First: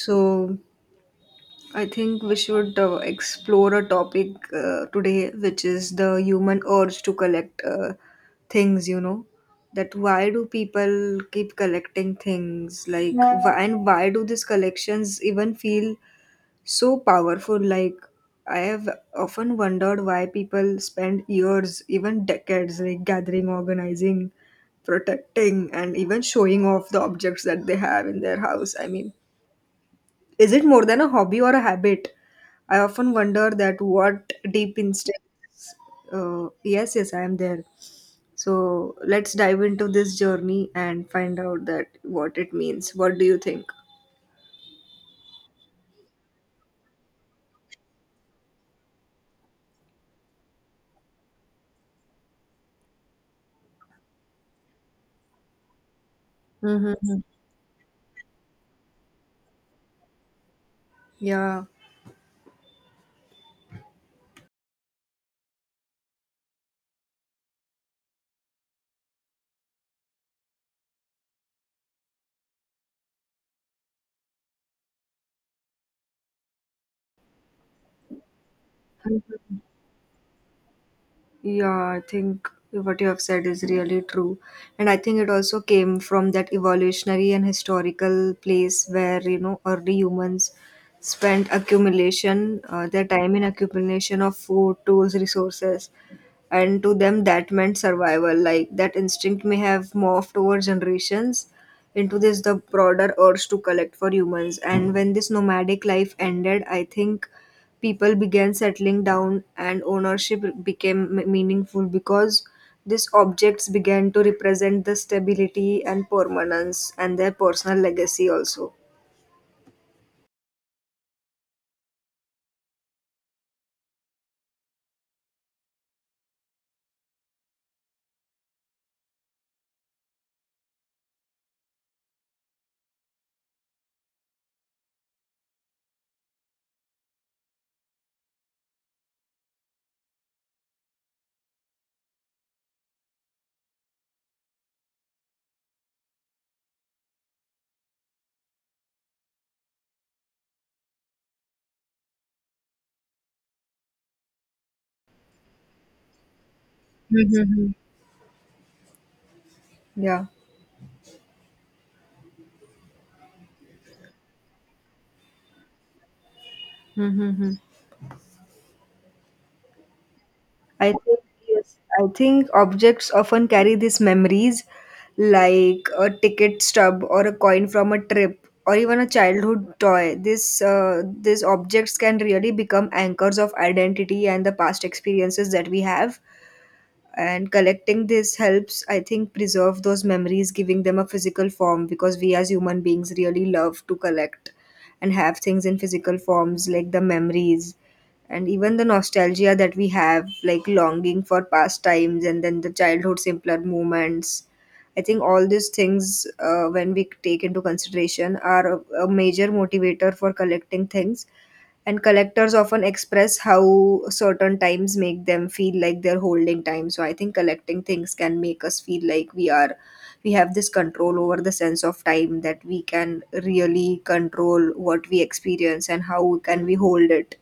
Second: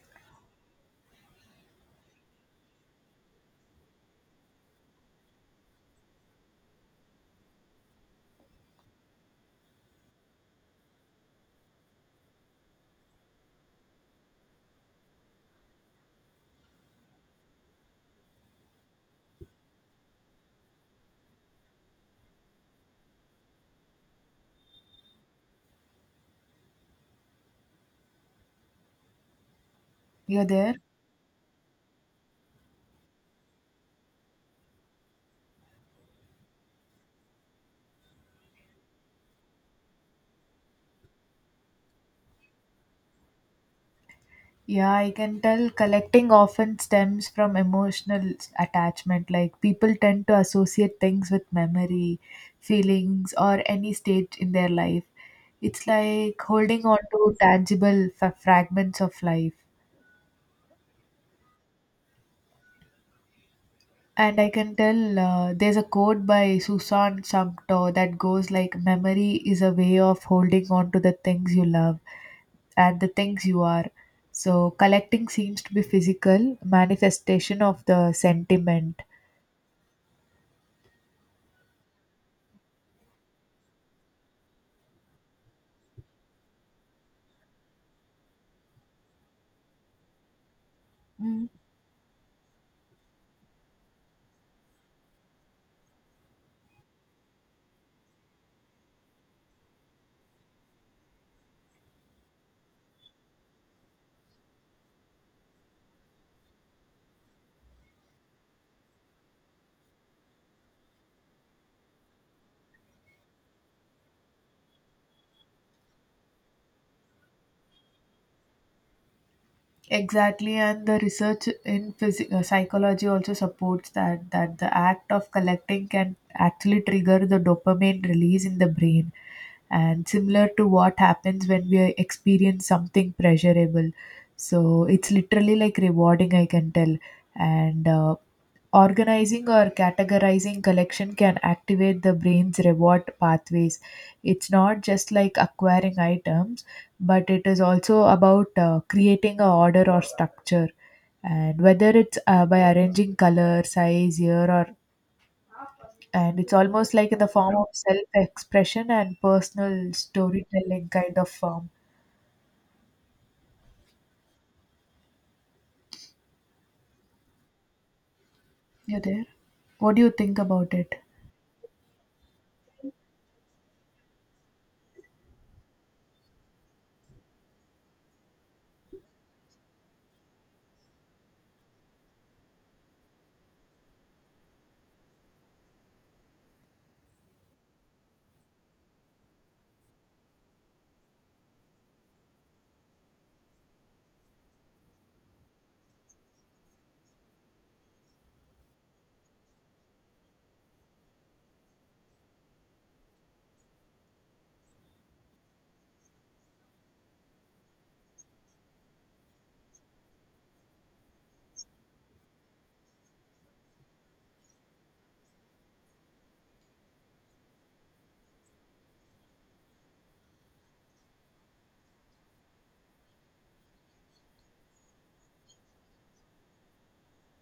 So, I think we should explore a topic today, which is the human urge to collect things. That why do people keep collecting things? Like, and why do these collections even feel so powerful? Like, I have often wondered why people spend years, even decades, like gathering, organizing, protecting, and even showing off the objects that they have in their house. I mean, You're is it there? more than a hobby or a habit? I often wonder that what deep instincts. Yes, yes, I am there. So let's dive into this journey and find out that what it means. What do you think? Yeah, I can tell collecting often stems from emotional attachment. Like, people tend to associate things with memory, feelings, or any stage in their life. It's like holding on Mm-hmm. to tangible fragments of life. Yeah. And I can tell there's a quote by Susan Sumter that goes like, Memory is a way of holding on to the things you love and the things you are. So, collecting seems to be physical manifestation of the sentiment. Yeah, I think what you have said is really true. And I think it also came from that evolutionary and historical place where, early humans spent Mm, accumulation, their time in accumulation of food, tools, resources, and to them that meant survival, like that instinct may have morphed over generations into this the broader urge to collect for humans. And when this nomadic life ended, I think people began settling down and ownership became meaningful because these objects began to represent the stability and permanence and their personal legacy also. exactly, and the research in psychology also supports that the act of collecting can actually trigger the dopamine release in the brain and similar to what happens when we experience something pleasurable. So it's literally like rewarding, I can tell. And Organizing or categorizing collection can activate the brain's reward pathways. It's not just like acquiring items, but it is also about creating a order or structure. And whether it's by arranging color, size, year, or and it's almost like in the form of Mm-hmm. self-expression and personal Yeah. storytelling kind of form. Mm-hmm. You there? What do you think about I it? think, yes, I think objects often carry these memories, like a ticket stub or a coin from a trip, or even a childhood toy. This These objects can really become anchors of identity and the past experiences that we have, and collecting this helps, I think, preserve those memories, giving them a physical form, because we as human beings really love to collect and have things in physical forms, like the memories and even the nostalgia that we have, like longing for past times and then the childhood simpler moments. I think all these things, when we take into consideration, are a major motivator for collecting things. And collectors often express how certain times make them feel like they're holding time. So I think collecting things can make us feel like we have this control over the sense of time, that we can really control what we experience and how can we hold it.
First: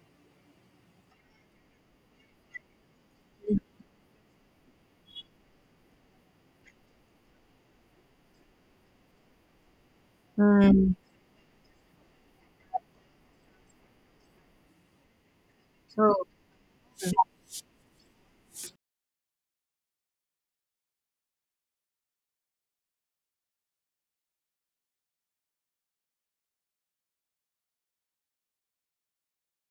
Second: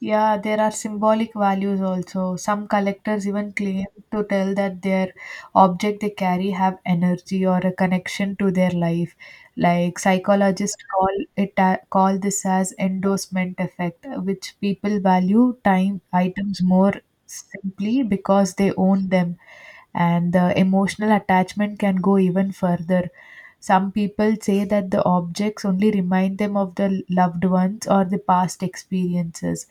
Yeah, there are symbolic values also. Some collectors even claim to tell that their object they carry have energy or a connection to their life. Like, psychologists Mm. Call this as endorsement effect, which people value time so items more simply because they own them, and the emotional attachment can go even further. Some people say that the objects only remind them of the loved ones or the past experiences.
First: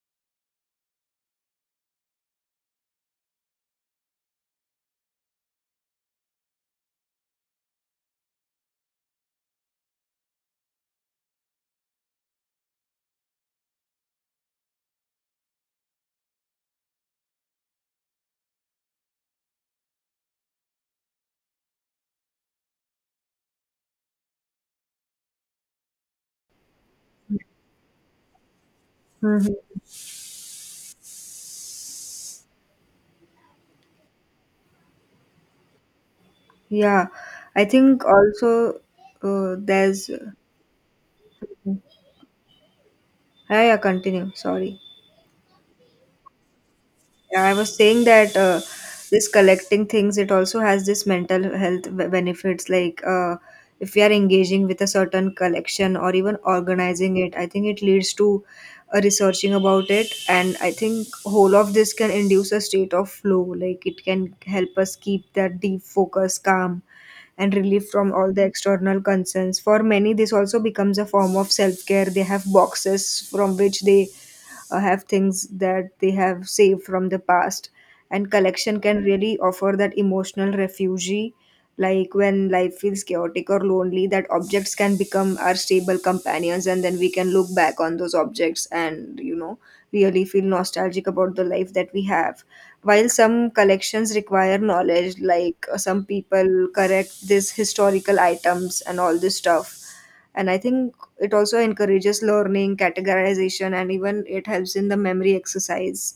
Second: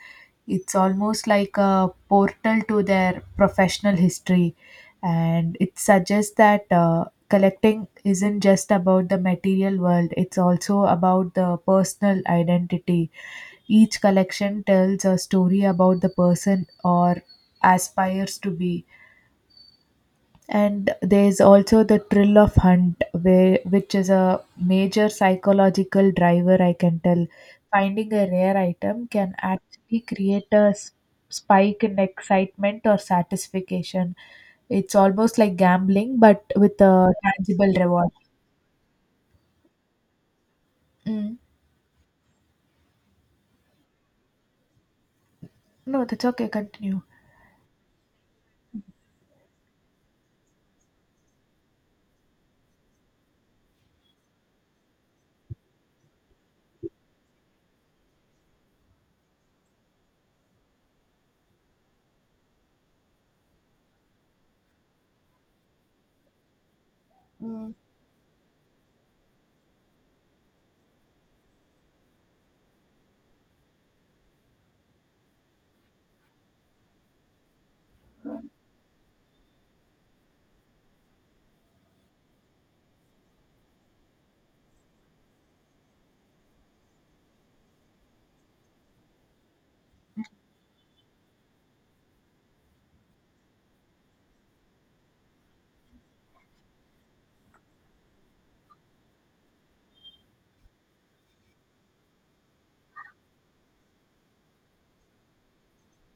It's almost like a portal to their professional history, and it suggests that collecting isn't just about the material world, it's also about the personal identity. Each collection tells a story about the person or aspires to be. And there's also the thrill of hunt where, which is a major psychological driver, I can tell. Finding a rare item can mhm. actually create a spike in excitement or satisfaction. It's almost like gambling but with a Yeah. I tangible think reward. also there's Mm. Yeah, yeah, continue. Sorry. No, that's okay, continue. Yeah, I was saying that, this collecting things, it also has this mental health benefits. Like, if we are engaging with a certain collection or even organizing it, I think it leads to researching about it. And I think whole of this can induce a state of flow. Like it can help us keep that deep focus, calm, and relief from all the external concerns. For many, this also becomes a form of self care. They have boxes from which they have things that they have saved from the past, and collection can really offer that emotional refuge, like when life feels chaotic or lonely, that objects can become our stable companions. And then we can look back on those objects and really feel nostalgic about the life that we have. While some collections require knowledge, like some people correct this historical items and all this stuff, and I think it also encourages learning, categorization, and even it helps in the memory exercise.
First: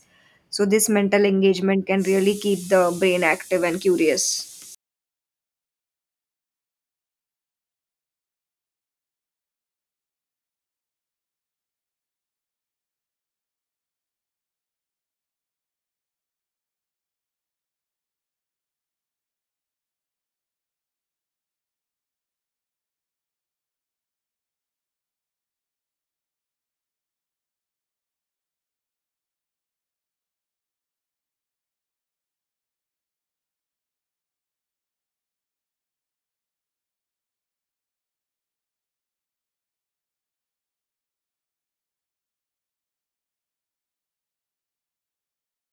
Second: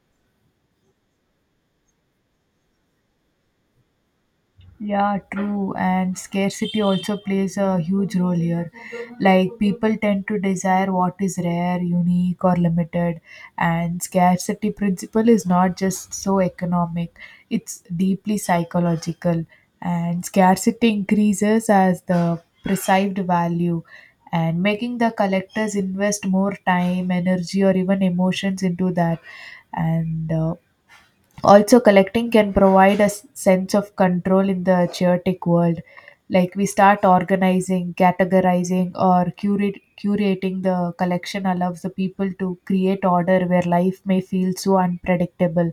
So, this mental engagement can really keep the brain active and curious. Yeah, true. And scarcity also plays a huge role here. Like, people tend to desire what is rare, unique, or limited. And scarcity principle is not just so economic, it's deeply psychological. And scarcity increases as the perceived value and making the collectors invest more time, energy, or even emotions into that. And also collecting can provide a sense of control in the chaotic world. Like, we start organizing, categorizing, or curating the collection allows the people to create order where life may feel so unpredictable.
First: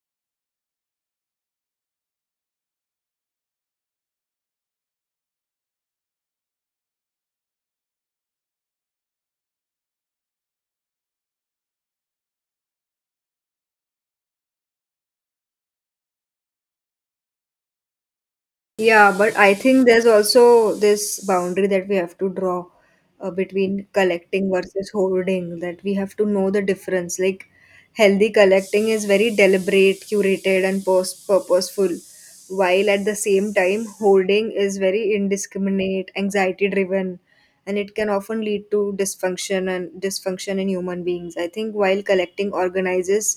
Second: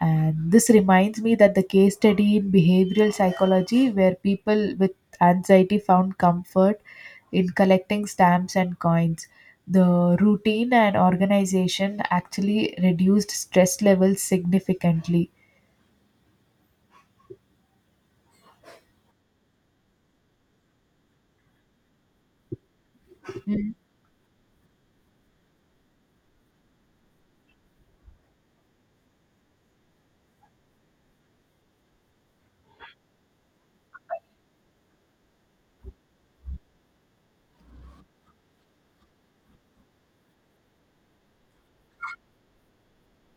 And this reminds me that the case study in behavioral psychology where people with anxiety found comfort in collecting stamps and coins, the routine and organization actually reduced stress levels significantly. Yeah, but I think there's also this boundary that we have to draw between collecting versus hoarding, that we have to know the difference. Like, healthy collecting is very deliberate, curated, and purposeful, while at the same time, hoarding is very indiscriminate, anxiety driven, and it can often lead to dysfunction and dysfunction in human beings. I think, while collecting organizes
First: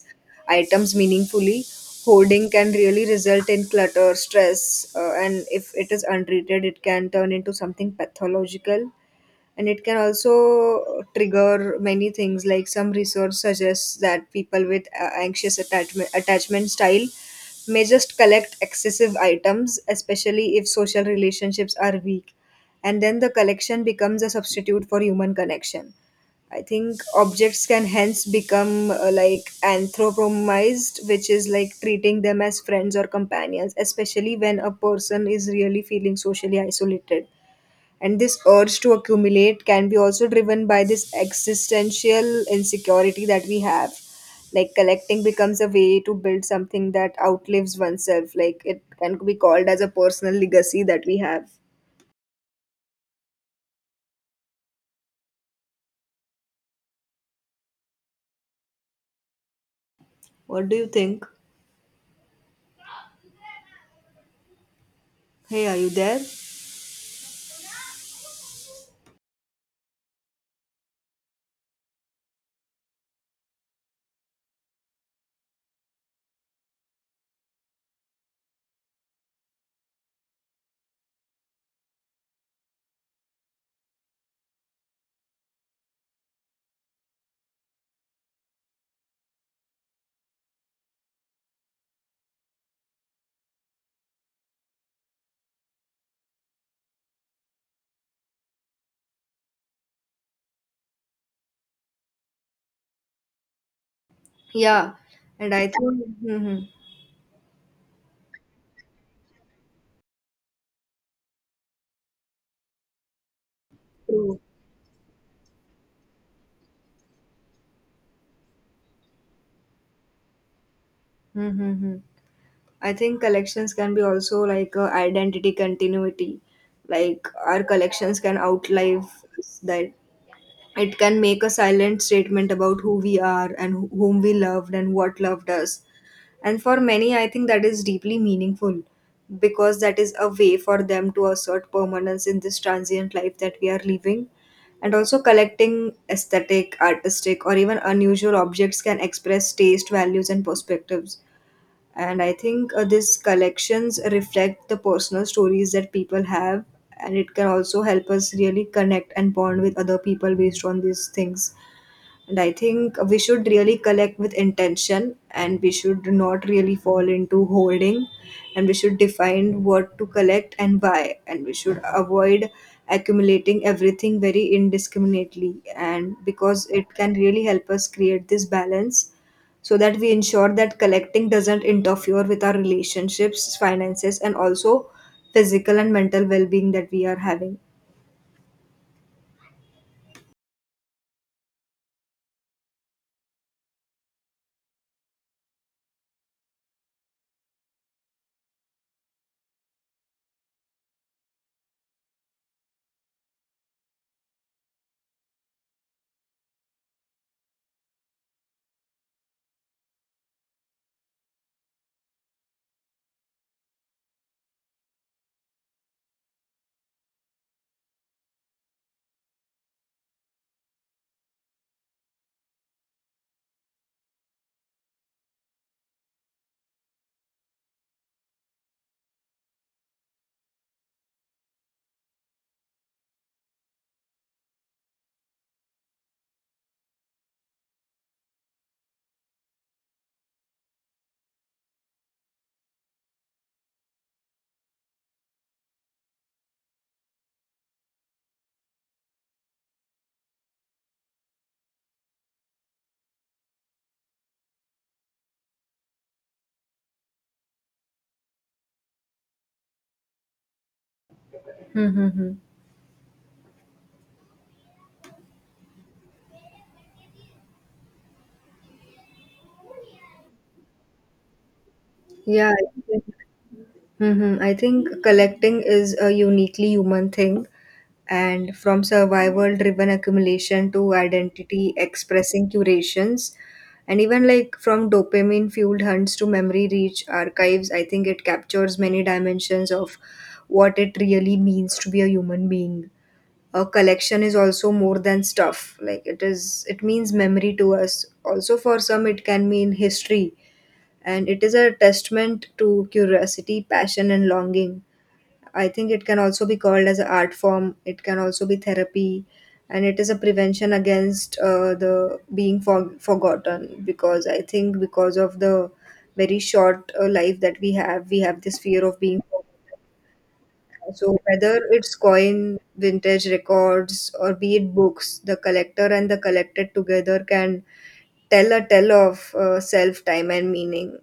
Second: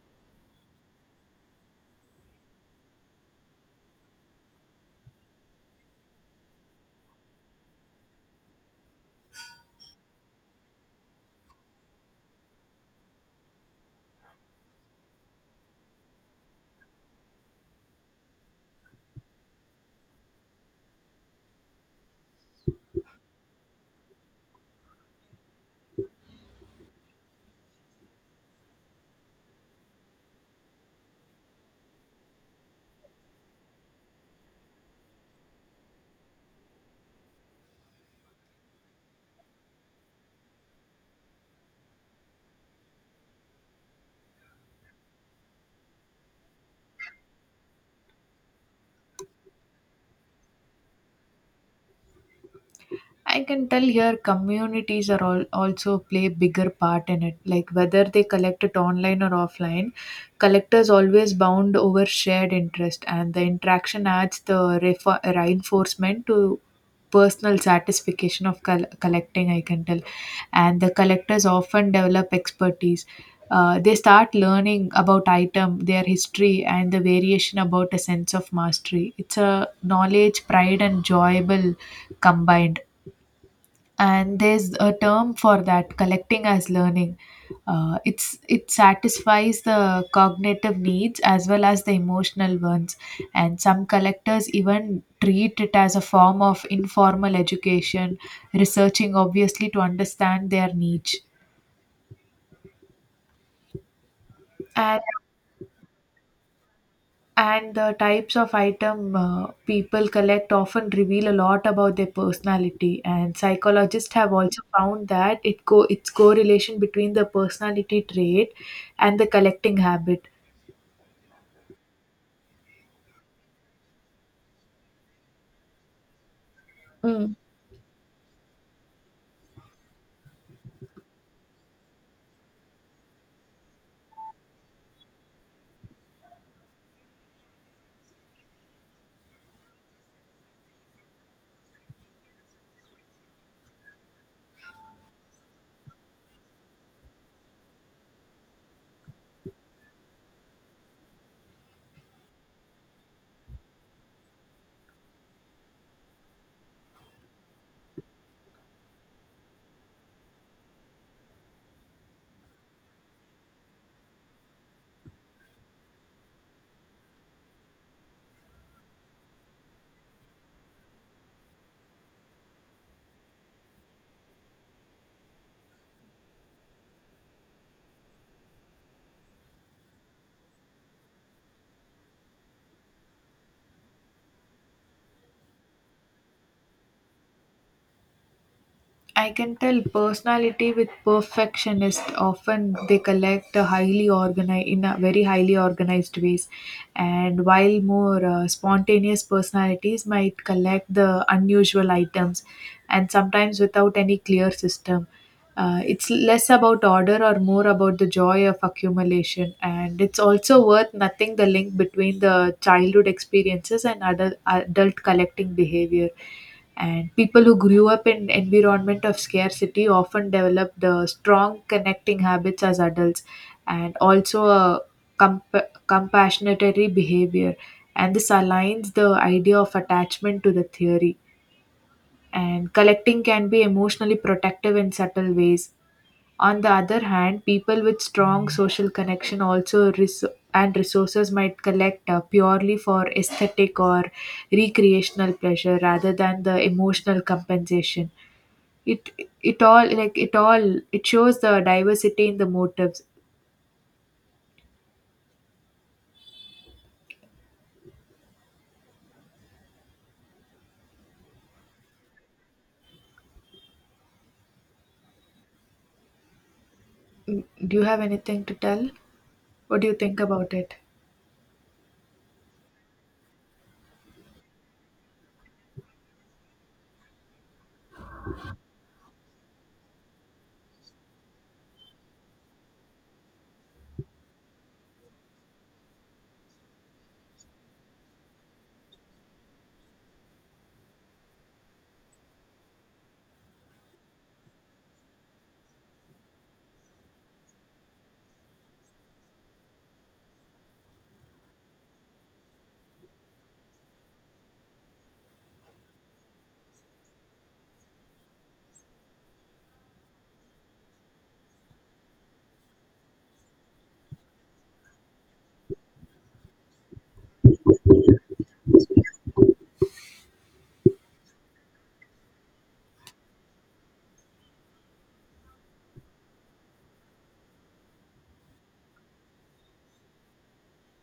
items meaningfully, hoarding can really result in clutter stress. And if it is untreated, it can turn into something pathological, and it can also trigger many things. Like some research suggests that people with anxious attachment style may just collect excessive items, especially if social relationships are weak, and then the collection becomes a substitute for human connection. I think objects can hence become, like, anthropomized, which is like treating them as friends or companions, especially when a person is really feeling socially isolated. And this urge to accumulate can be also driven by this existential insecurity that we have. Like collecting becomes a way to build something that outlives oneself. Like it can be called as a personal legacy that we have. I can tell here communities are all also play bigger part in it. Like, whether they collect it online or offline, What do you collectors think? always bound over shared interest, and the interaction adds the Hey, are you there? reinforcement to personal satisfaction of collecting. I can tell, and the collectors often develop expertise. They start learning about item, their history, and the variation about a sense of mastery. It's a knowledge, pride, and enjoyable combined. And there's a term for that collecting as learning. It satisfies the cognitive needs as well as the emotional ones. And some collectors even treat it as a form of informal education, researching obviously to understand their niche. Yeah, and and And the types of item people collect often reveal a lot about their personality. And psychologists have also found that its correlation between the personality trait and the collecting habit. hmm I think collections can be also like a identity continuity. Like Mm. our collections can outlive us, that it can make a silent statement about who we are and whom we loved and what loved us. And for many, I think that is deeply meaningful because that is a way for them to assert permanence in this transient life that we are living. And also, collecting aesthetic, artistic, or even unusual objects can express taste, values, and perspectives. And I think, these collections reflect the personal stories that people have, and it can also help us really connect and bond with other people based on these things. And I think we should really collect with intention and we should not really fall into holding, and we should define what to collect and why, and we should avoid accumulating everything very indiscriminately, and because it can really help us create this balance so that we ensure that collecting doesn't interfere with our relationships, finances, and also physical and mental well being that we are having. I can tell personality with perfectionist often they collect a highly organized in a very highly organized ways, and while more spontaneous personalities might collect the unusual items, and sometimes without any clear system. It's less about order or more about the joy of accumulation, and it's also worth nothing the link between the childhood experiences and adult collecting behavior. And people who grew up in environment of scarcity often develop the strong connecting habits as adults, and also a comp- compassionatory behavior. And this aligns the idea of attachment to the theory, and collecting can be emotionally protective in subtle ways. On the other hand, people with strong social connection also res- and resources might collect purely for aesthetic or recreational pleasure rather than the emotional compensation. It it all like it all it shows the diversity in the motives. Mm-hmm. Mm, do you have anything to tell? What do you think about it? Yeah, I think. Mm-hmm. I think collecting is a uniquely human thing, and from survival driven accumulation to identity expressing curations, and even like from dopamine fueled hunts to memory rich archives, I think it captures many dimensions of what it really means to be a human being. A collection is also more than stuff, like it means memory to us. Also, for some, it can mean history, and it is a testament to curiosity, passion, and longing. I think it can also be called as an art form. It can also be therapy, and it is a prevention against the being forgotten. Because I think because of the very short life that we have this fear of being forgotten. So whether it's coin, vintage records, or be it books, the collector and the collected together can tell a tale of self, time, and meaning.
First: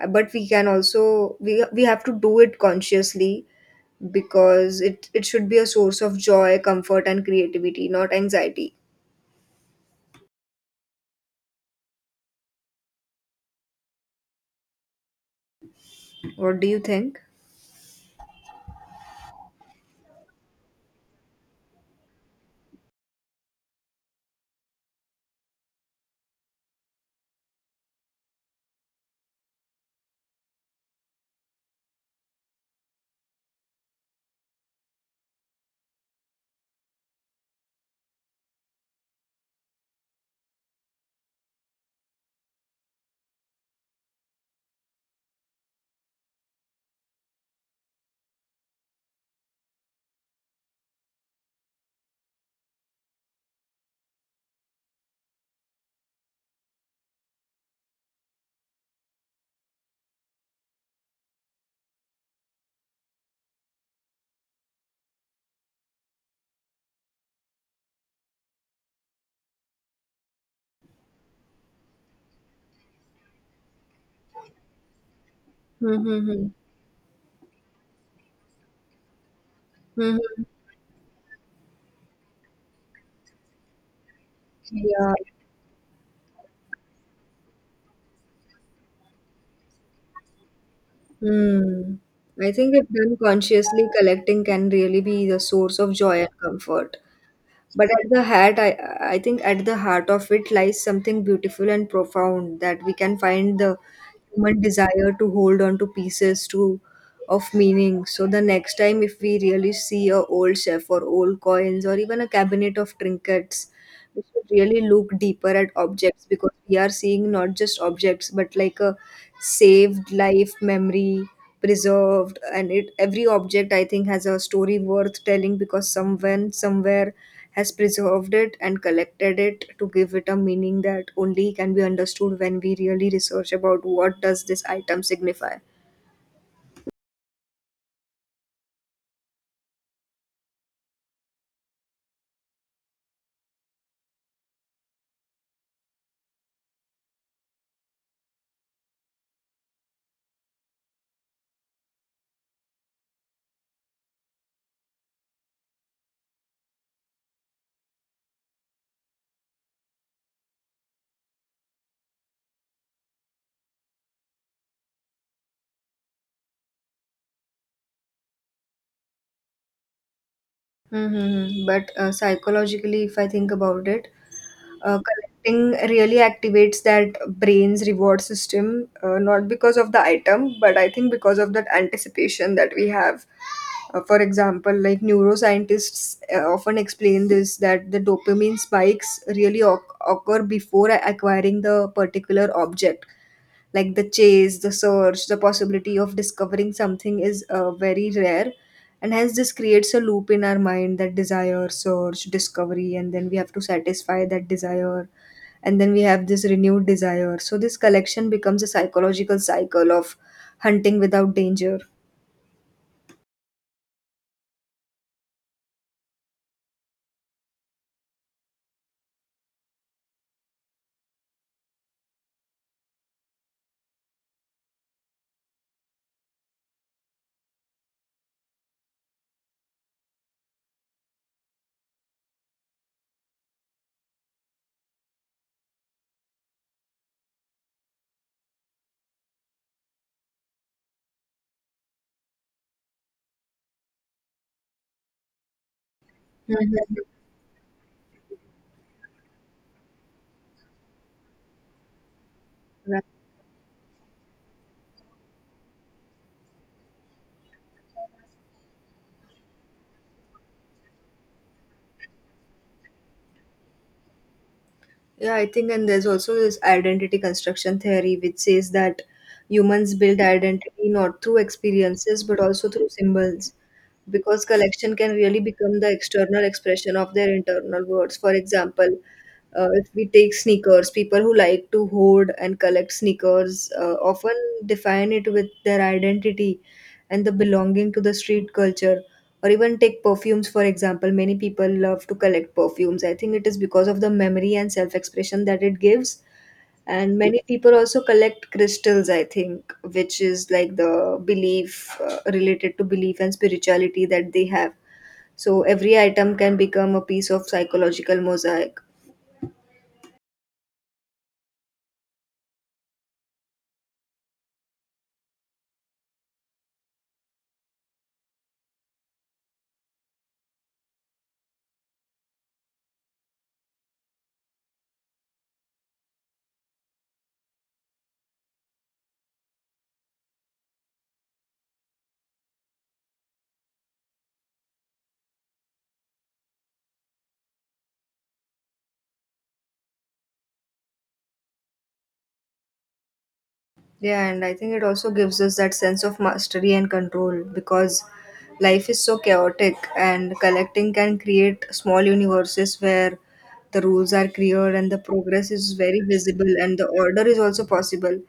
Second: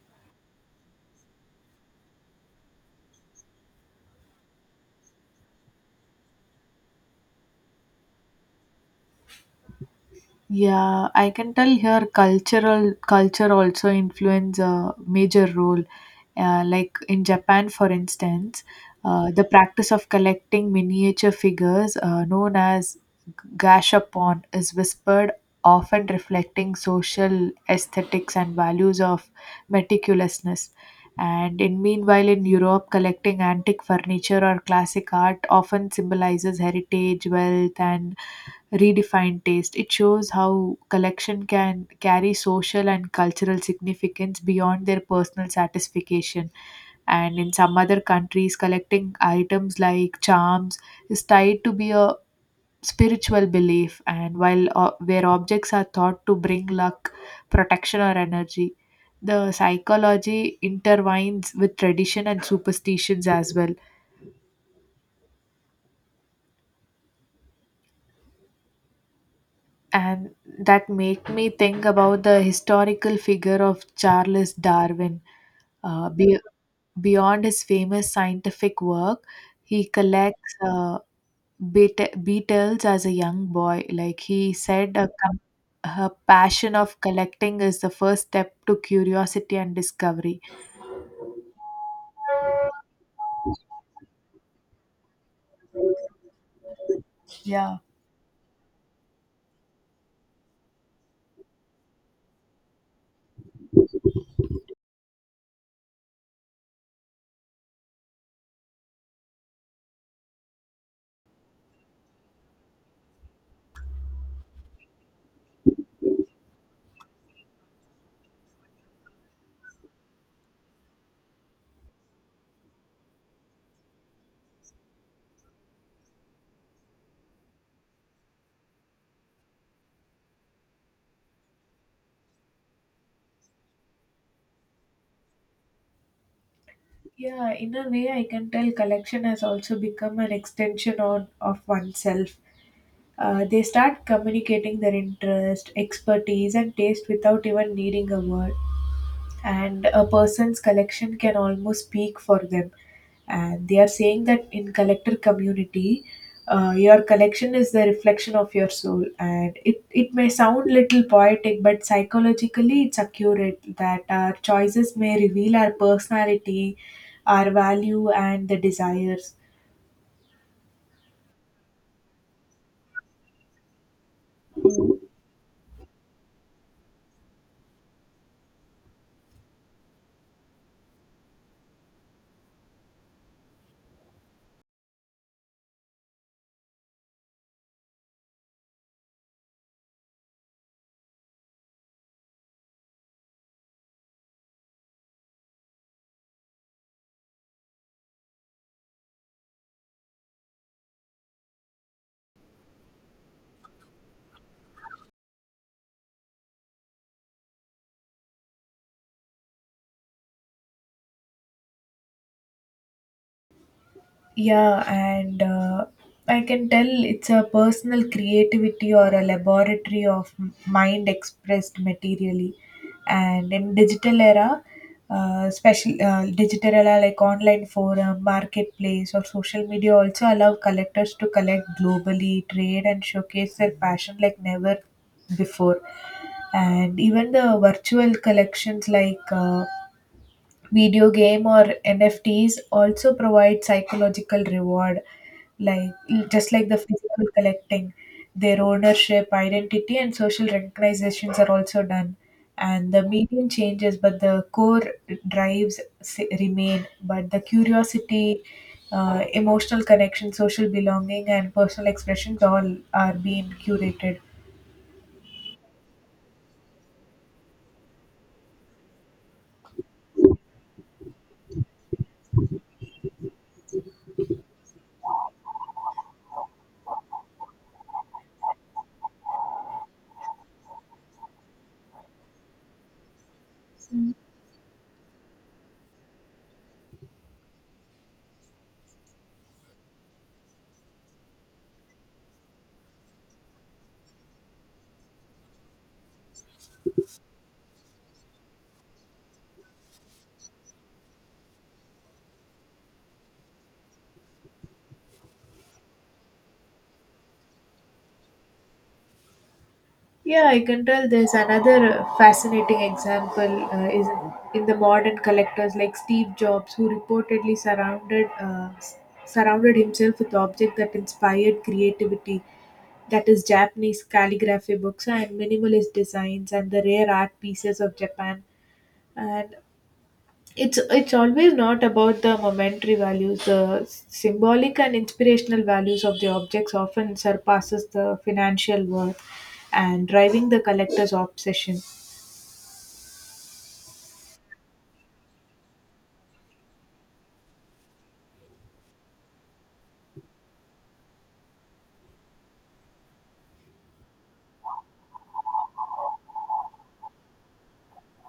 But we can also we have to do it consciously, because it should be a source of joy, comfort, and creativity, not anxiety. Yeah, I can tell here cultural culture also influence a major role. What do you Like think? in Japan, for instance, the practice of collecting miniature figures, known as gashapon, is whispered, often reflecting social aesthetics and values of meticulousness. And in meanwhile, in Europe, collecting antique furniture or classic art often symbolizes heritage, wealth, and redefined taste. It shows how collection can carry social and cultural significance beyond their personal satisfaction. And in some other countries, collecting items like charms is tied to be a spiritual belief, and while where objects are thought to bring luck, protection, or energy, the psychology intertwines with tradition and superstitions as well. And that made me think about the historical figure of Charles Darwin. Uh, be- Mm-hmm. Beyond his famous scientific work, he Mm-hmm. collects beetles as a young boy. Like, he said, Yeah. Her passion of collecting is the first step to curiosity and discovery. Hmm. I think if done consciously, collecting can really be the source of joy and comfort. Yeah. But at the heart, I think at the heart of it lies something beautiful and profound, that we can find the human desire to hold on to pieces to of meaning. So the next time, if we really see a old chef or old coins or even a cabinet of trinkets, we should really look deeper at objects, because we are seeing not just objects but like a saved life memory preserved. And it every object, I think, has a story worth telling, because someone somewhere has preserved it and collected it to give it a meaning that only can be understood when we really research about what does this item signify. Yeah, in a way, I can tell collection has also become an extension of oneself. They start communicating their interest, expertise, and taste without even needing a word. And a person's collection can almost speak for them. And they are saying that in collector community, your collection is the reflection of your soul. And it may sound little poetic, but psychologically it's accurate that our choices may reveal our personality, our value, and the desires. Mm-hmm. But psychologically, if I think about it, collecting really activates that brain's reward system, not because of the item, but I think because of that anticipation that we have. For example, like neuroscientists often explain this that the dopamine spikes really occur before acquiring the particular object, like the chase, the search, the possibility of discovering something is very rare. And hence, this creates a loop in our mind, that desire, search, discovery, and then we have to satisfy that desire. And then we have this renewed desire. So, this collection becomes a psychological cycle of hunting without danger. Yeah, and I can tell it's a personal creativity or a laboratory of mind expressed materially. And in digital era, especially digital era like online forum, marketplace, or social media also allow collectors to collect globally, trade, and showcase their passion like never before. And even the virtual collections like video game or NFTs also provide psychological reward, like just like the Mhm. physical collecting, their ownership, identity, and social recognizations are also done. And the medium changes, but the core remain. But the curiosity, emotional connection, social belonging, and personal expressions all are being curated. Yeah, I think, and there's also this identity construction theory, which says that humans build identity not through experiences but also through symbols, because collection can really become the external expression of their internal words. For example, if we take sneakers, people who like to hoard and collect sneakers often define it with their identity and the belonging to the street culture. Or even take perfumes, for example, many people love to collect perfumes. I think it is because of the memory and self expression that it gives. And many people also collect crystals, I think, which is like the belief, related to belief and spirituality that they have. So every item can become a piece of psychological mosaic. Yeah, I can tell there's another fascinating example is in the modern collectors like Steve Jobs, who reportedly surrounded himself with objects that inspired creativity, that is Japanese calligraphy books and minimalist designs and the rare art pieces of Japan. And it's always not about the momentary values, the symbolic and inspirational values of the objects often surpasses the financial worth and driving the collector's obsession. Yeah, and I think it also gives us that sense of mastery and control because life is so chaotic, and collecting can create small universes where the rules are clear and the progress is very visible and the order is also possible.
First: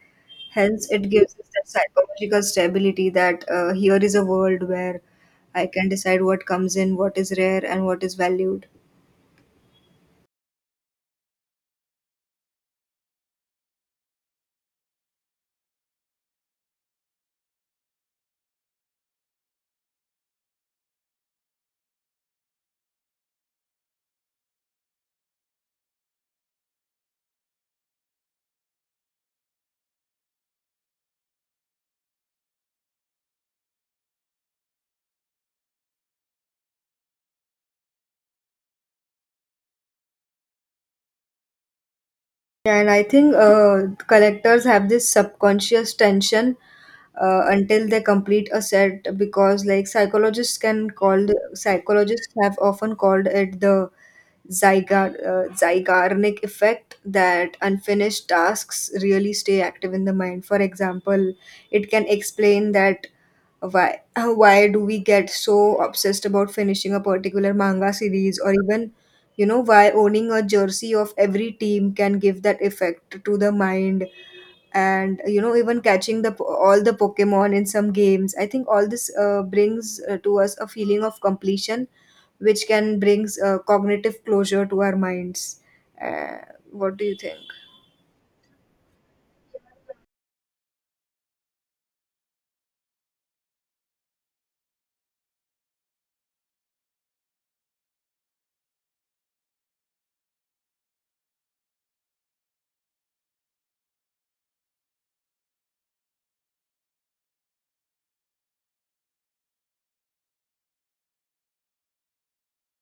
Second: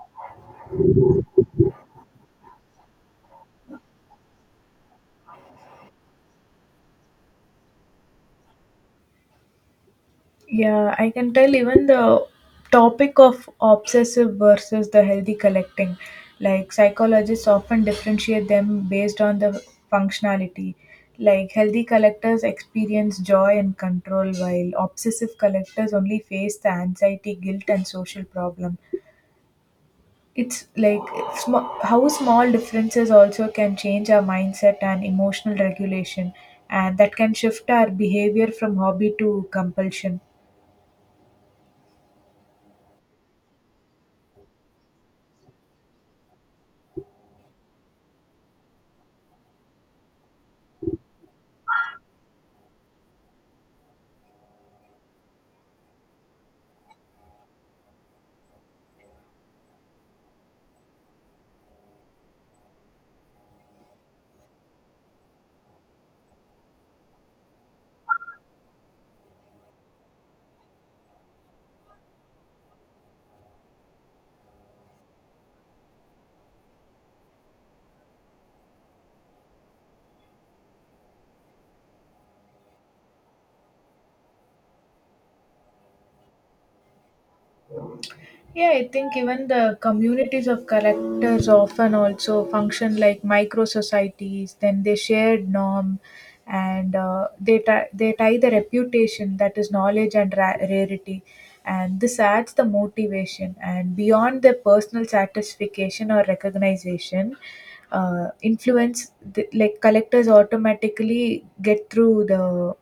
Hence, it gives us that psychological stability that, here is a world where I can decide what comes in, what is rare, and what is valued. Yeah, I can tell even the topic of obsessive versus the healthy collecting. Like, psychologists often differentiate them based on the functionality. Like, healthy collectors experience joy and control, while obsessive collectors only face the anxiety, guilt, and social problems. It's like how small differences also can change our mindset and emotional regulation, and that can shift our behavior from hobby to compulsion. Yeah, and I think collectors have this subconscious tension until they complete a set because, psychologists have often called it the zygarnic effect, that unfinished tasks really stay active in the mind. For example, it can explain that why why do we get so obsessed about finishing a particular manga series, or even, why owning a jersey of every team can give that effect to the mind. And, even catching the all the pokemon in some games, I think all this brings to us a feeling of completion, which can brings cognitive closure to our minds. uh, what do you think? Yeah, I think even the communities of collectors often also function like micro societies. Then they shared norm, and they tie the reputation that is knowledge and rarity, and this adds the motivation. And beyond their personal satisfaction or recognition, influence the, like collectors automatically get through the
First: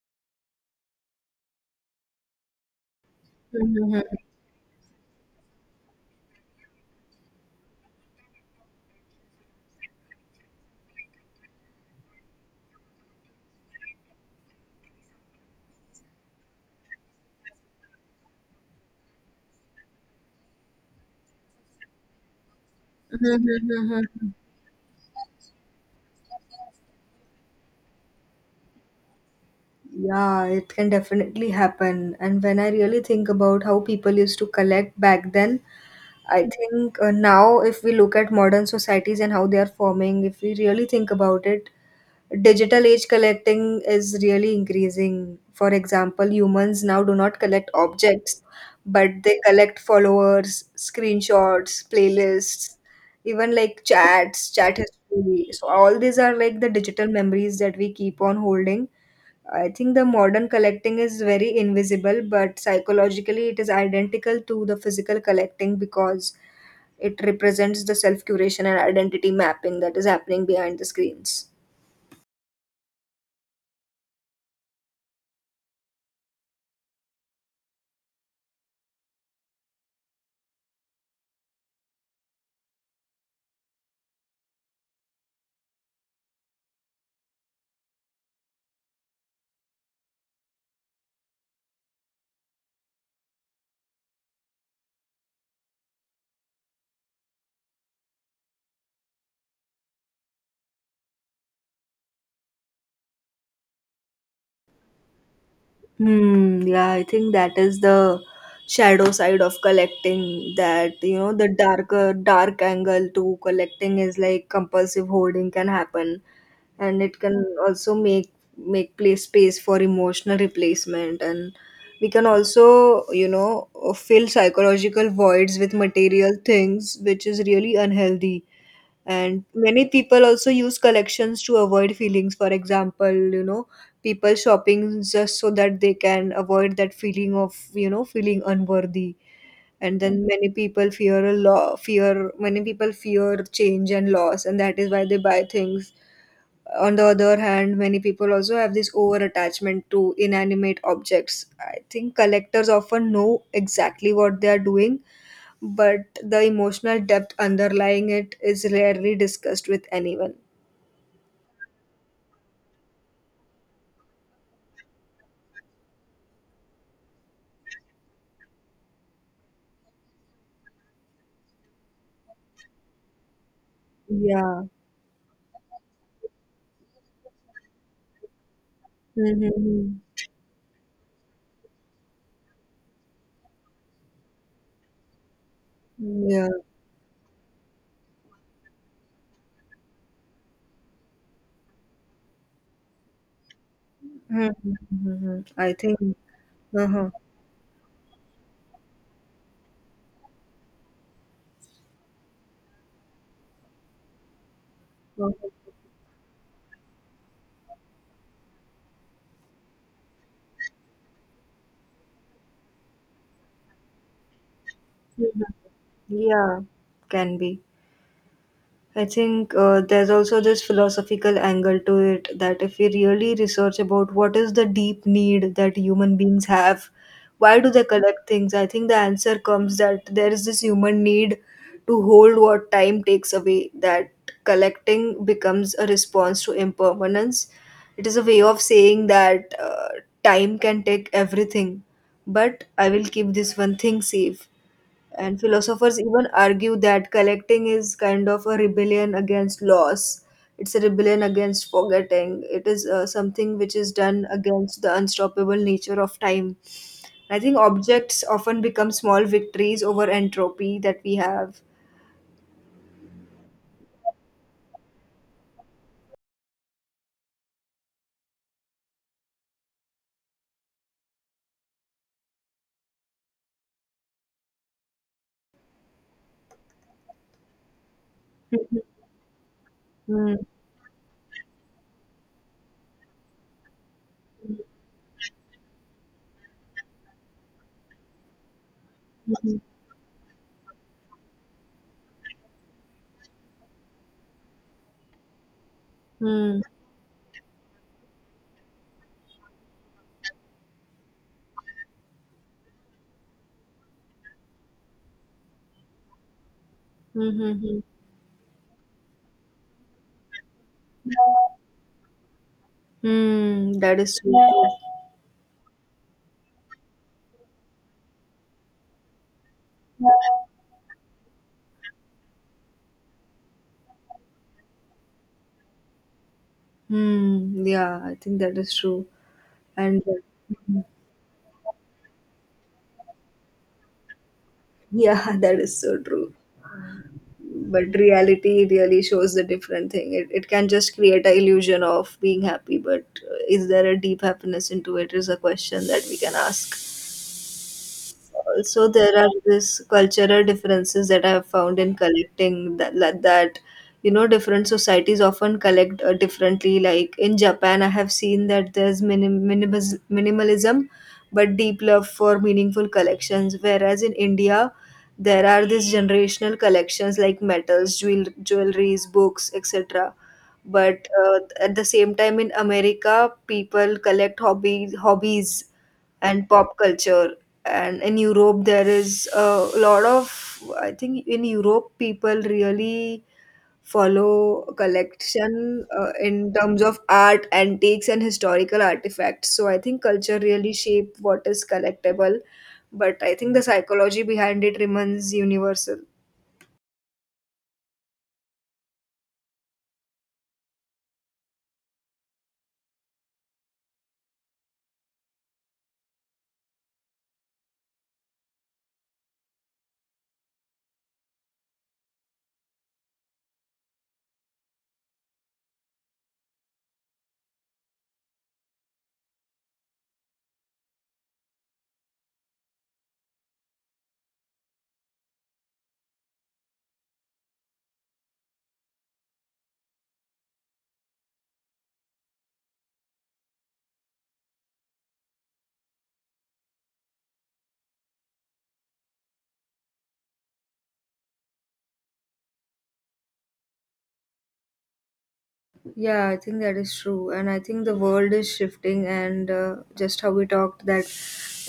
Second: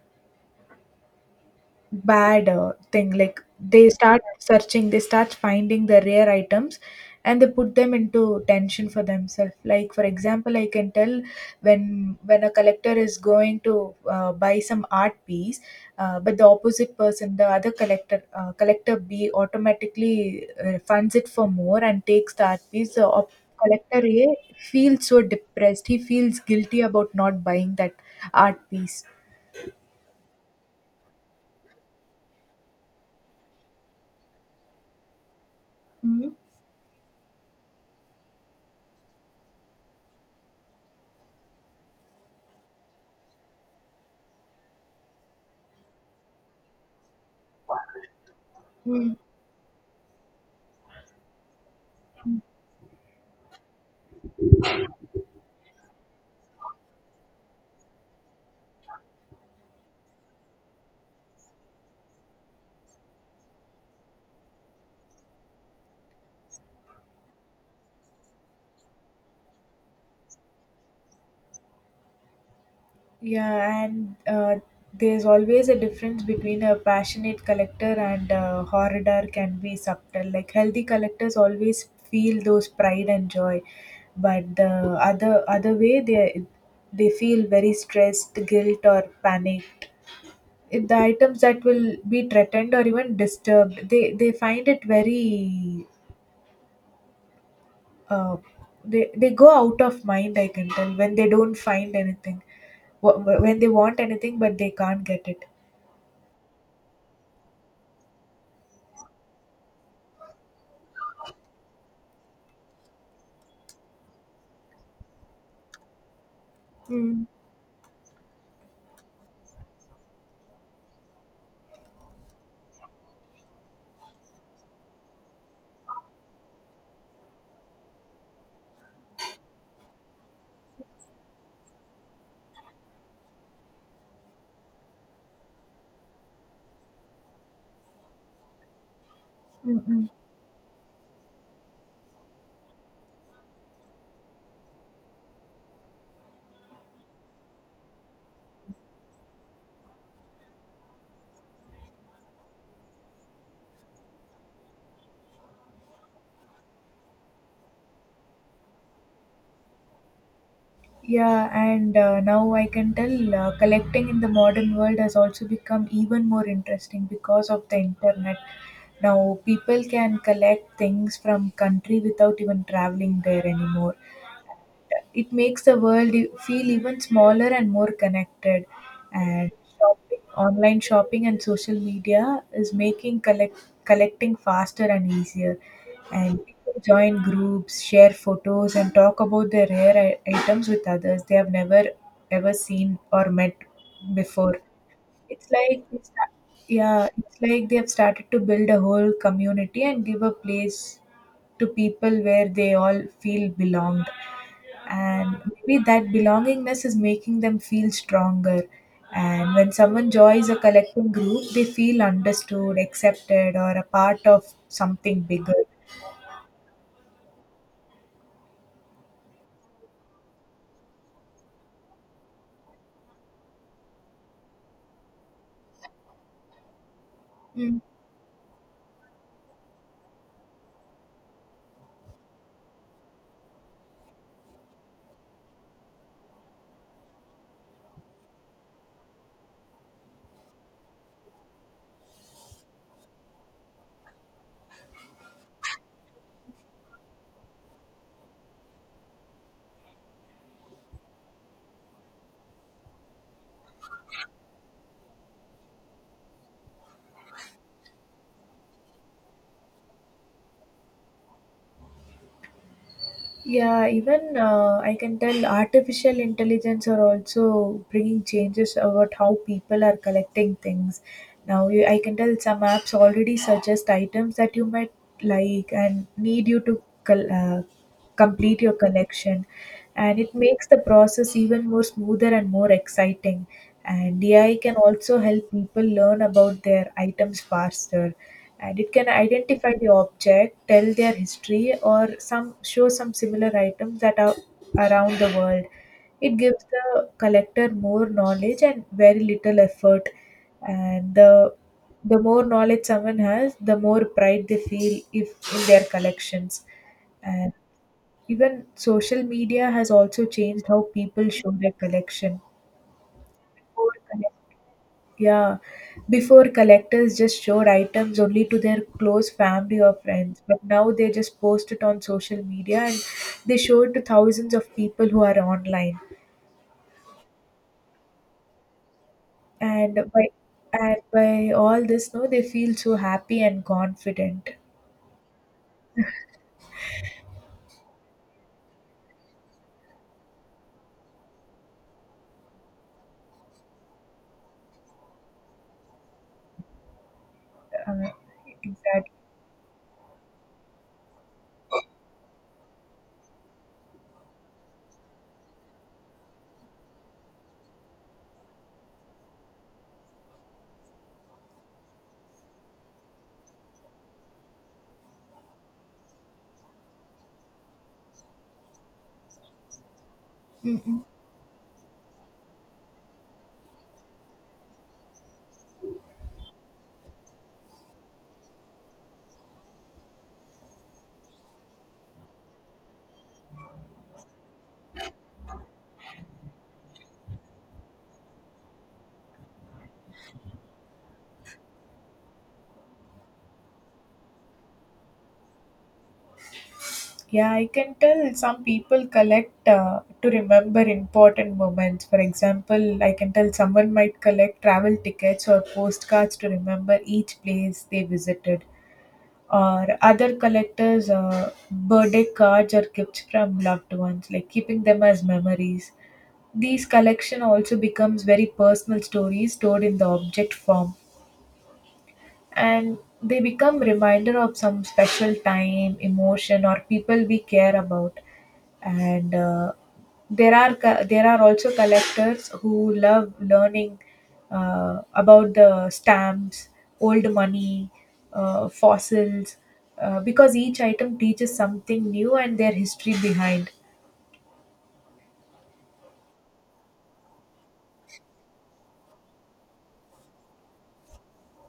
bad thing. Like, they start searching, they start finding the rare items and they put them into tension for themselves. Like, for example, I can tell when a collector is going to buy some art piece, but the opposite person the other collector, collector B automatically funds it for more and takes the art piece, the collector A feels so depressed, he feels guilty about not buying that art piece. Yeah, it can definitely happen. And when I really think about how people used to collect back then, I think, now, if we look at modern societies and how they are forming, if we really think about it, digital age collecting is really increasing. For example, humans now do not collect objects, but Mhm. they collect followers, screenshots, playlists, even like chats, chat history. So, all these are like the digital memories that we keep on holding. I think the modern collecting is very invisible, but psychologically it is identical to the physical collecting because it represents the self curation and identity mapping that is happening behind the screens. Yeah, and There's always a difference between a passionate collector and a hoarder can be subtle. Like, healthy collectors always feel those pride and joy, but the other way they feel very stressed, guilt or panic. It- the items that will be threatened or even disturbed, they find it very uh, they go out of mind. I can tell when they don't find anything, when they want anything but they can't get it. Hmm, yeah, I think that is the shadow side of collecting that, you know, the darker, dark angle to collecting is like compulsive hoarding can happen, and it Mm, can also make place space for emotional replacement. And we can also, you know, fill psychological voids with material things, which is really unhealthy. And many people also use collections to avoid feelings. For example, you know, people shopping just so that they can avoid that feeling of, you know, feeling unworthy. mm, And mm. then many people fear a law, fear, many people fear change and loss, and that is why they buy things. On the other hand, many people also have this over attachment to inanimate objects. I think collectors often know exactly what they are doing, but the emotional depth underlying it is rarely discussed with anyone. Yeah, and now I can tell collecting in the modern world has also become even more interesting because of the internet. Now, people can collect things from country without even traveling there anymore. Yeah. It makes the world feel even smaller and more connected, and Mm-hmm. Online shopping and social media is making collecting faster and easier, and Yeah. people join groups, share photos and talk about their rare items with others they have never ever seen or met before. Mm-hmm. It's I like they think. start, yeah, Uh-huh. it's like they have started to build a whole community and give a place to people where they all feel belonged. And Uh-huh. maybe that belongingness is making them feel stronger. And when someone joins a collective group, they feel understood, accepted, or a part of something Mhm. bigger. Yeah. Can be. I think there's also this philosophical angle to it that if we really research about what is the deep need that human beings have, why do Mm. they collect things? I think the answer comes that there is this human need to hold what time takes away, that collecting becomes a response to impermanence. It is a way of saying that, time can take everything, but I will keep this one thing safe. And philosophers even argue that collecting is kind of a rebellion against loss. It's a rebellion against forgetting. It is, something which is done against the unstoppable nature of time. I think objects often become small victories over entropy that we have. Yeah, even I can tell artificial intelligence are also bringing changes about how people are collecting things. Now, I can tell some apps already suggest items that you might like and need you to complete your Hmm. collection, and it Hmm. makes the process even more smoother and more exciting. And AI can also help people learn about their items faster, and it can identify the object, tell their history, or some show some similar items that are around the world. Hmm. It Hmm. gives the collector more knowledge and very little effort, and the more knowledge someone has, the more pride they feel if in their collections. Hmm. And Hmm. even social media has also changed how people show their collection. Hmm. That is true. Yeah, before collectors just showed items only to their close family or friends, but now they just post it on social media and they show it to thousands of people who are online. Hmm. Yeah, I think that is true. And And by and by all this, no, they feel so happy and confident. Yeah, that is so true. But reality really shows a different thing. It can just create a illusion of being happy, but is there a deep happiness into it, is a question that we can ask. Uh, Also, exactly. there are these cultural differences that I have found in collecting, that, like, that you know different societies often collect differently. Like in Japan, I have seen that there's minimalism but deep love for meaningful collections, whereas in India there are these generational collections like metals, jewelries, books, etc. Mm-mm. But at the same time, in America people collect hobbies and pop culture. And in Europe, there is a lot of, I think in Europe, people really follow a collection in terms of art, antiques, and historical artifacts. So I think culture really shape what is collectible, but I think the psychology behind it remains universal. Yeah, I can tell some people collect to remember important moments. For example, I can tell someone might collect travel tickets or postcards to remember each place they visited, or other collectors' birthday cards or gifts from loved ones, like keeping them as memories. These collection also becomes very personal stories stored in the object form, and they become reminder of some special time, emotion or people we care about. And there are also collectors who love learning about the stamps, old money, fossils, because each item teaches something new and their history behind. Yeah, I think that is true. And I think the world is shifting, and, just how we talked that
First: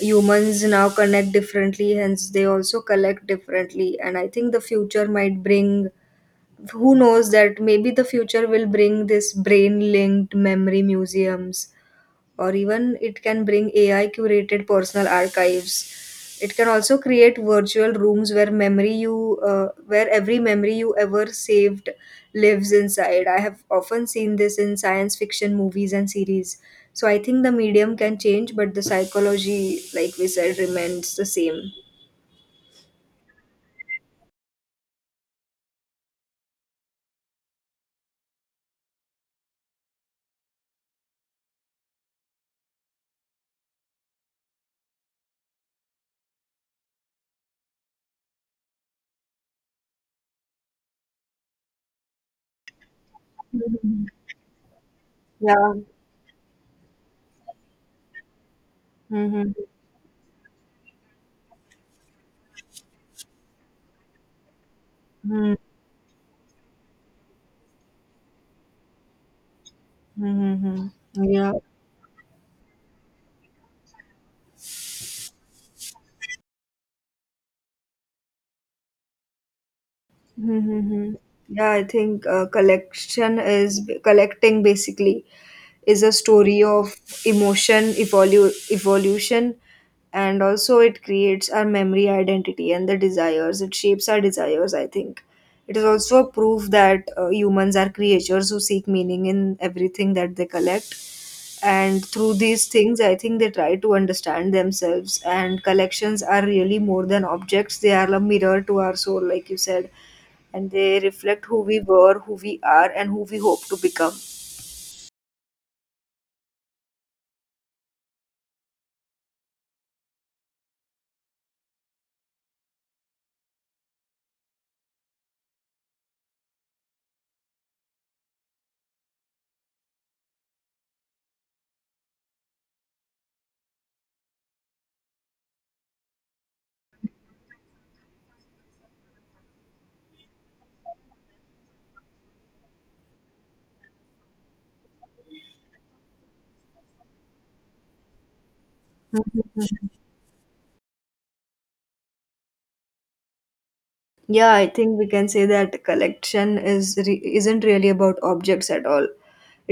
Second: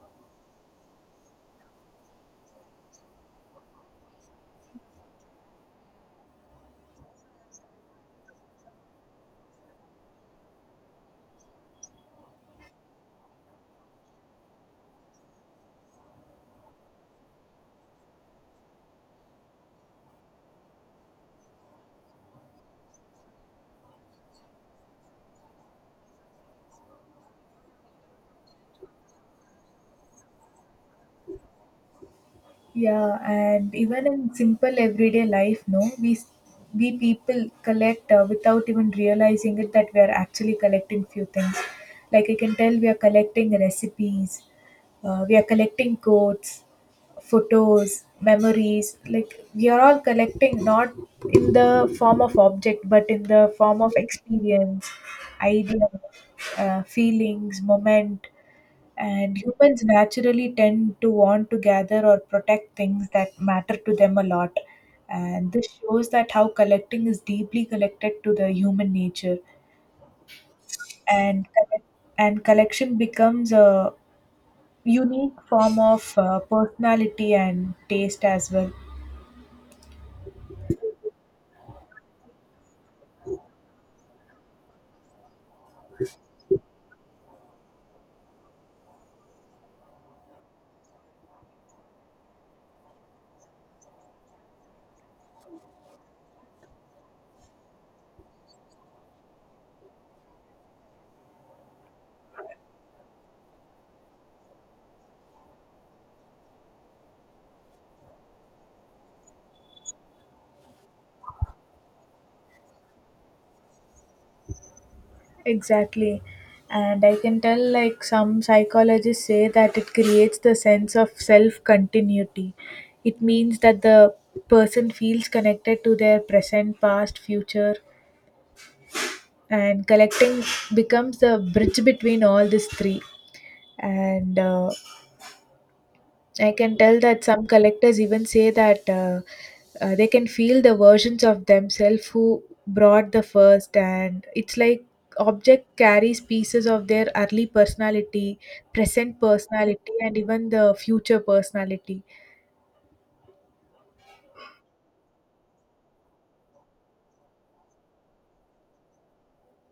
humans now connect differently, hence, they also collect differently. And I think the future might bring, who knows, that maybe the future will bring this brain linked memory museums, or even it can bring AI curated personal archives. It can also create virtual rooms where memory you where every memory you ever saved lives inside. I have often seen this in science fiction movies and series. So I think the medium can change, but the psychology, like we said, remains the same. Yeah, and even in simple everyday life, no, we people collect without even realizing it that we are actually collecting few things. Like I can tell, we are collecting recipes, we are collecting quotes, photos, memories. Like we are all collecting not in the form of object, but in the form of Mhm. experience, Yeah. idea, feelings, moment. And Mm-hmm. humans naturally tend to want to gather or protect things that matter to them a lot. And this shows that how collecting is deeply connected to the human nature. Mm-hmm. And, Yeah. collec- and collection becomes a unique form of personality and taste as well. Mm-hmm. Yeah, I think collection is collecting basically is a story of emotion, evolution, and also it creates our memory, identity, and the desires. It shapes our desires. I think it is also a proof that humans are creatures who seek meaning in everything that they collect, and through these things, I think they try to understand themselves. And collections are really more than objects. They are a mirror to our soul, like you said, and they reflect who we were, who we are, and who we hope to become. Exactly. And I can tell, like, some psychologists say that it creates the sense of self continuity. It means that the person feels connected to their present, past, future, and collecting becomes the bridge between all these three. And I can tell that some collectors even say that they can feel the versions of themselves who brought the first, and it's like object carries pieces of their early personality, present Mhm. personality, and even the future personality. Yeah, I think we can say that isn't really about objects at all.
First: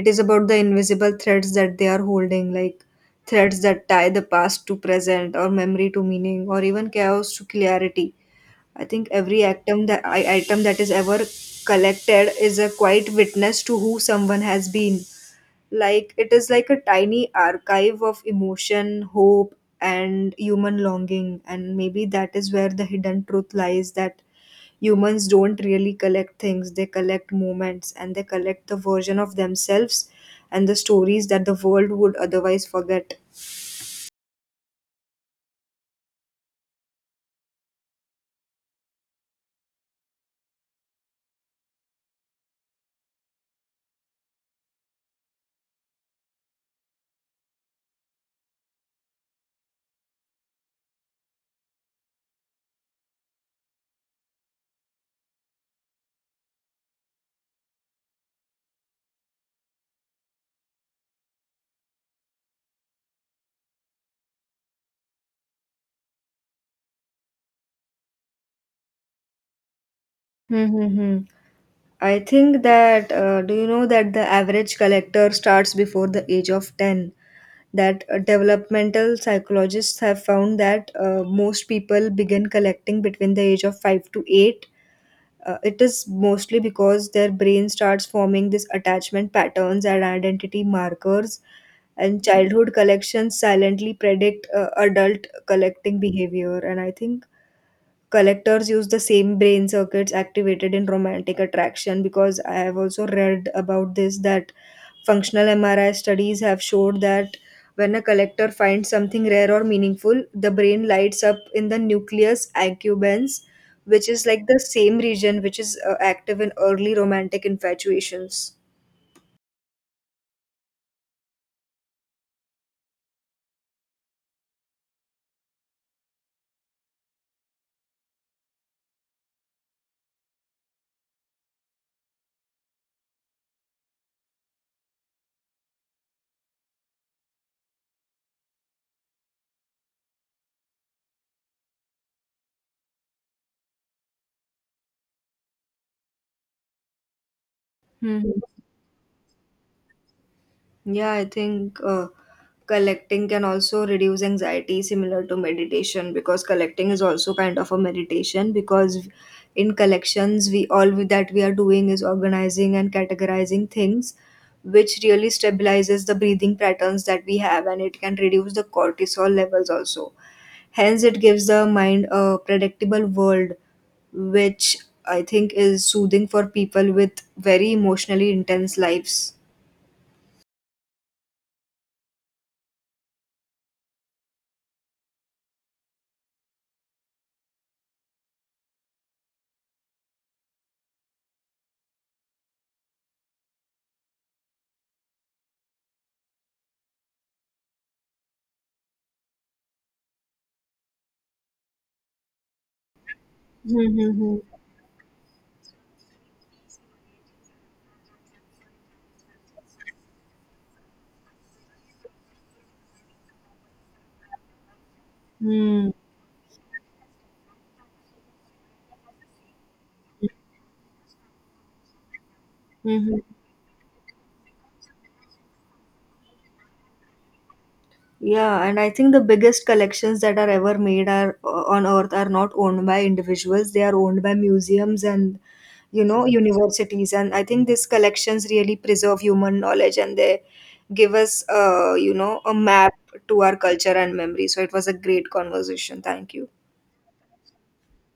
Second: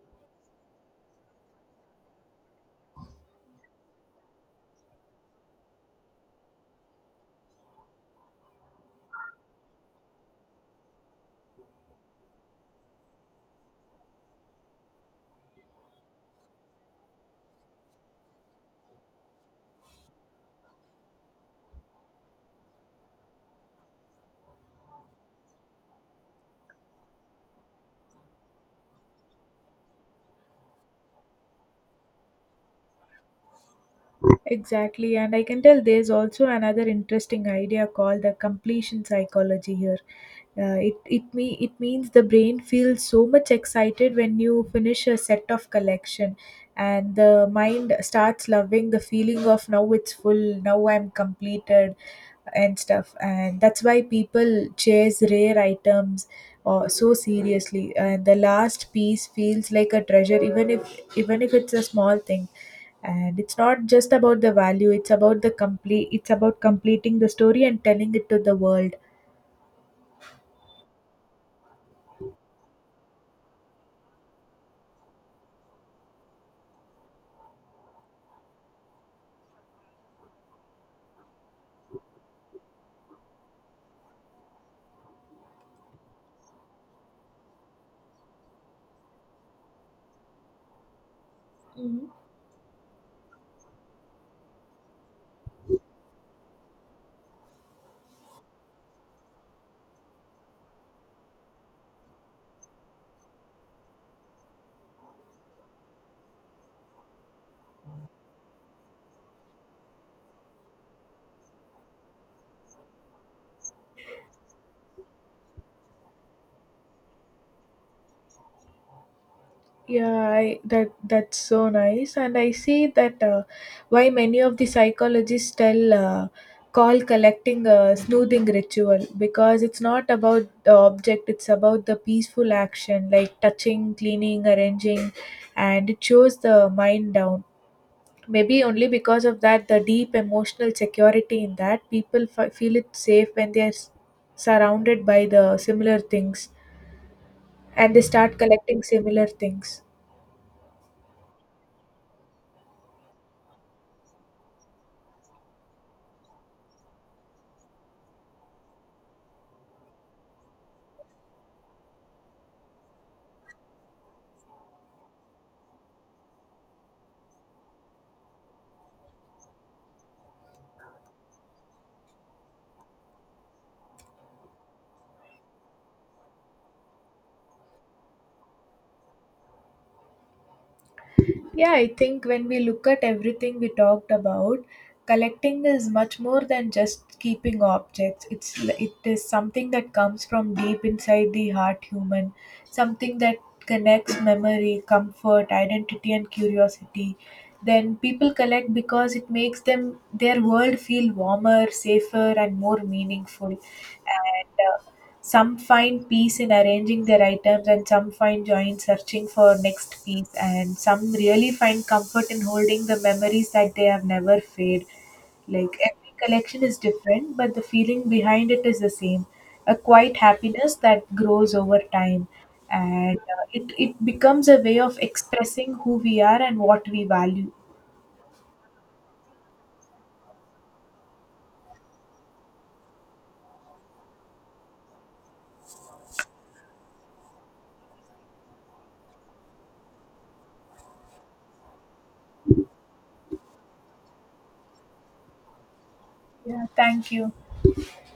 It is about the invisible threads that they are holding, like threads that tie the past to present, or memory to meaning, or even chaos to clarity. I think every item that is ever collected is a quiet witness to who someone has been. Like it is like a tiny archive of emotion, hope, and human longing. And maybe that is where the hidden truth lies, that humans don't really collect things; they collect moments, and they collect the version of themselves and the stories that the world would otherwise forget. Exactly, and I can tell there's also another interesting idea called the completion psychology here. It means the brain feels so much excited when you finish a set of collection, and the mind starts loving the feeling of now it's full, now I'm completed, and stuff. And that's why people chase rare items or so seriously. And the last piece feels like a treasure, even if it's a small thing, and it's not just about the value, it's about the complete it's about completing the story and telling it to the world. Hmm. Hmm, hmm. I think that, do you know that the average collector starts before the age of 10? That developmental psychologists have found that most people begin collecting between the age of 5 to 8. It is mostly because their brain starts forming these attachment patterns and identity markers, and childhood collections silently predict adult collecting behavior. And I think collectors use the same brain circuits activated in romantic attraction, because I have also read about this, that functional MRI studies have showed that when a collector finds something rare or meaningful, the brain lights up in the nucleus accumbens, which is like the same region which is active in early romantic infatuations. That that's so nice, and I see that why many of the psychologists tell call collecting a soothing ritual, because it's not about the object, it's about the peaceful action, like touching, cleaning, arranging, and it shows the mind down. Maybe only because of that, the deep emotional security in that, people feel it safe when they are surrounded by the similar things and they Hmm. start collecting similar things. Yeah, I think collecting can also reduce anxiety, similar to meditation, because collecting is also kind of a meditation. Because in collections, that we are doing is organizing and categorizing things, which really stabilizes the breathing patterns that we have, and it can reduce the cortisol levels also. Hence, it gives the mind a predictable world, which I think is soothing for people with very emotionally intense lives. Yeah, I think when we look at everything we talked about, collecting is much more than just keeping objects. It is something that comes from deep inside the heart human, something that connects memory, comfort, identity and curiosity. Then people collect because it makes them their world feel warmer, safer and more meaningful. Mm-hmm. And some find peace in arranging their items, and some find joy in searching for next piece, and some really find comfort in holding the memories that they have never fade. Like Mm, every collection is different, but the feeling behind it is the same, a quiet happiness that grows over time. And mhm. It becomes a way of expressing who we are and what we value. Yeah, and I think the biggest collections that are ever made are, on Earth, are not owned by individuals. They are owned by museums and, you know, universities. And I think these collections really preserve human knowledge and they give us, you know, a map to our culture and memory. So it was a great conversation. Thank you. Yeah, thank you.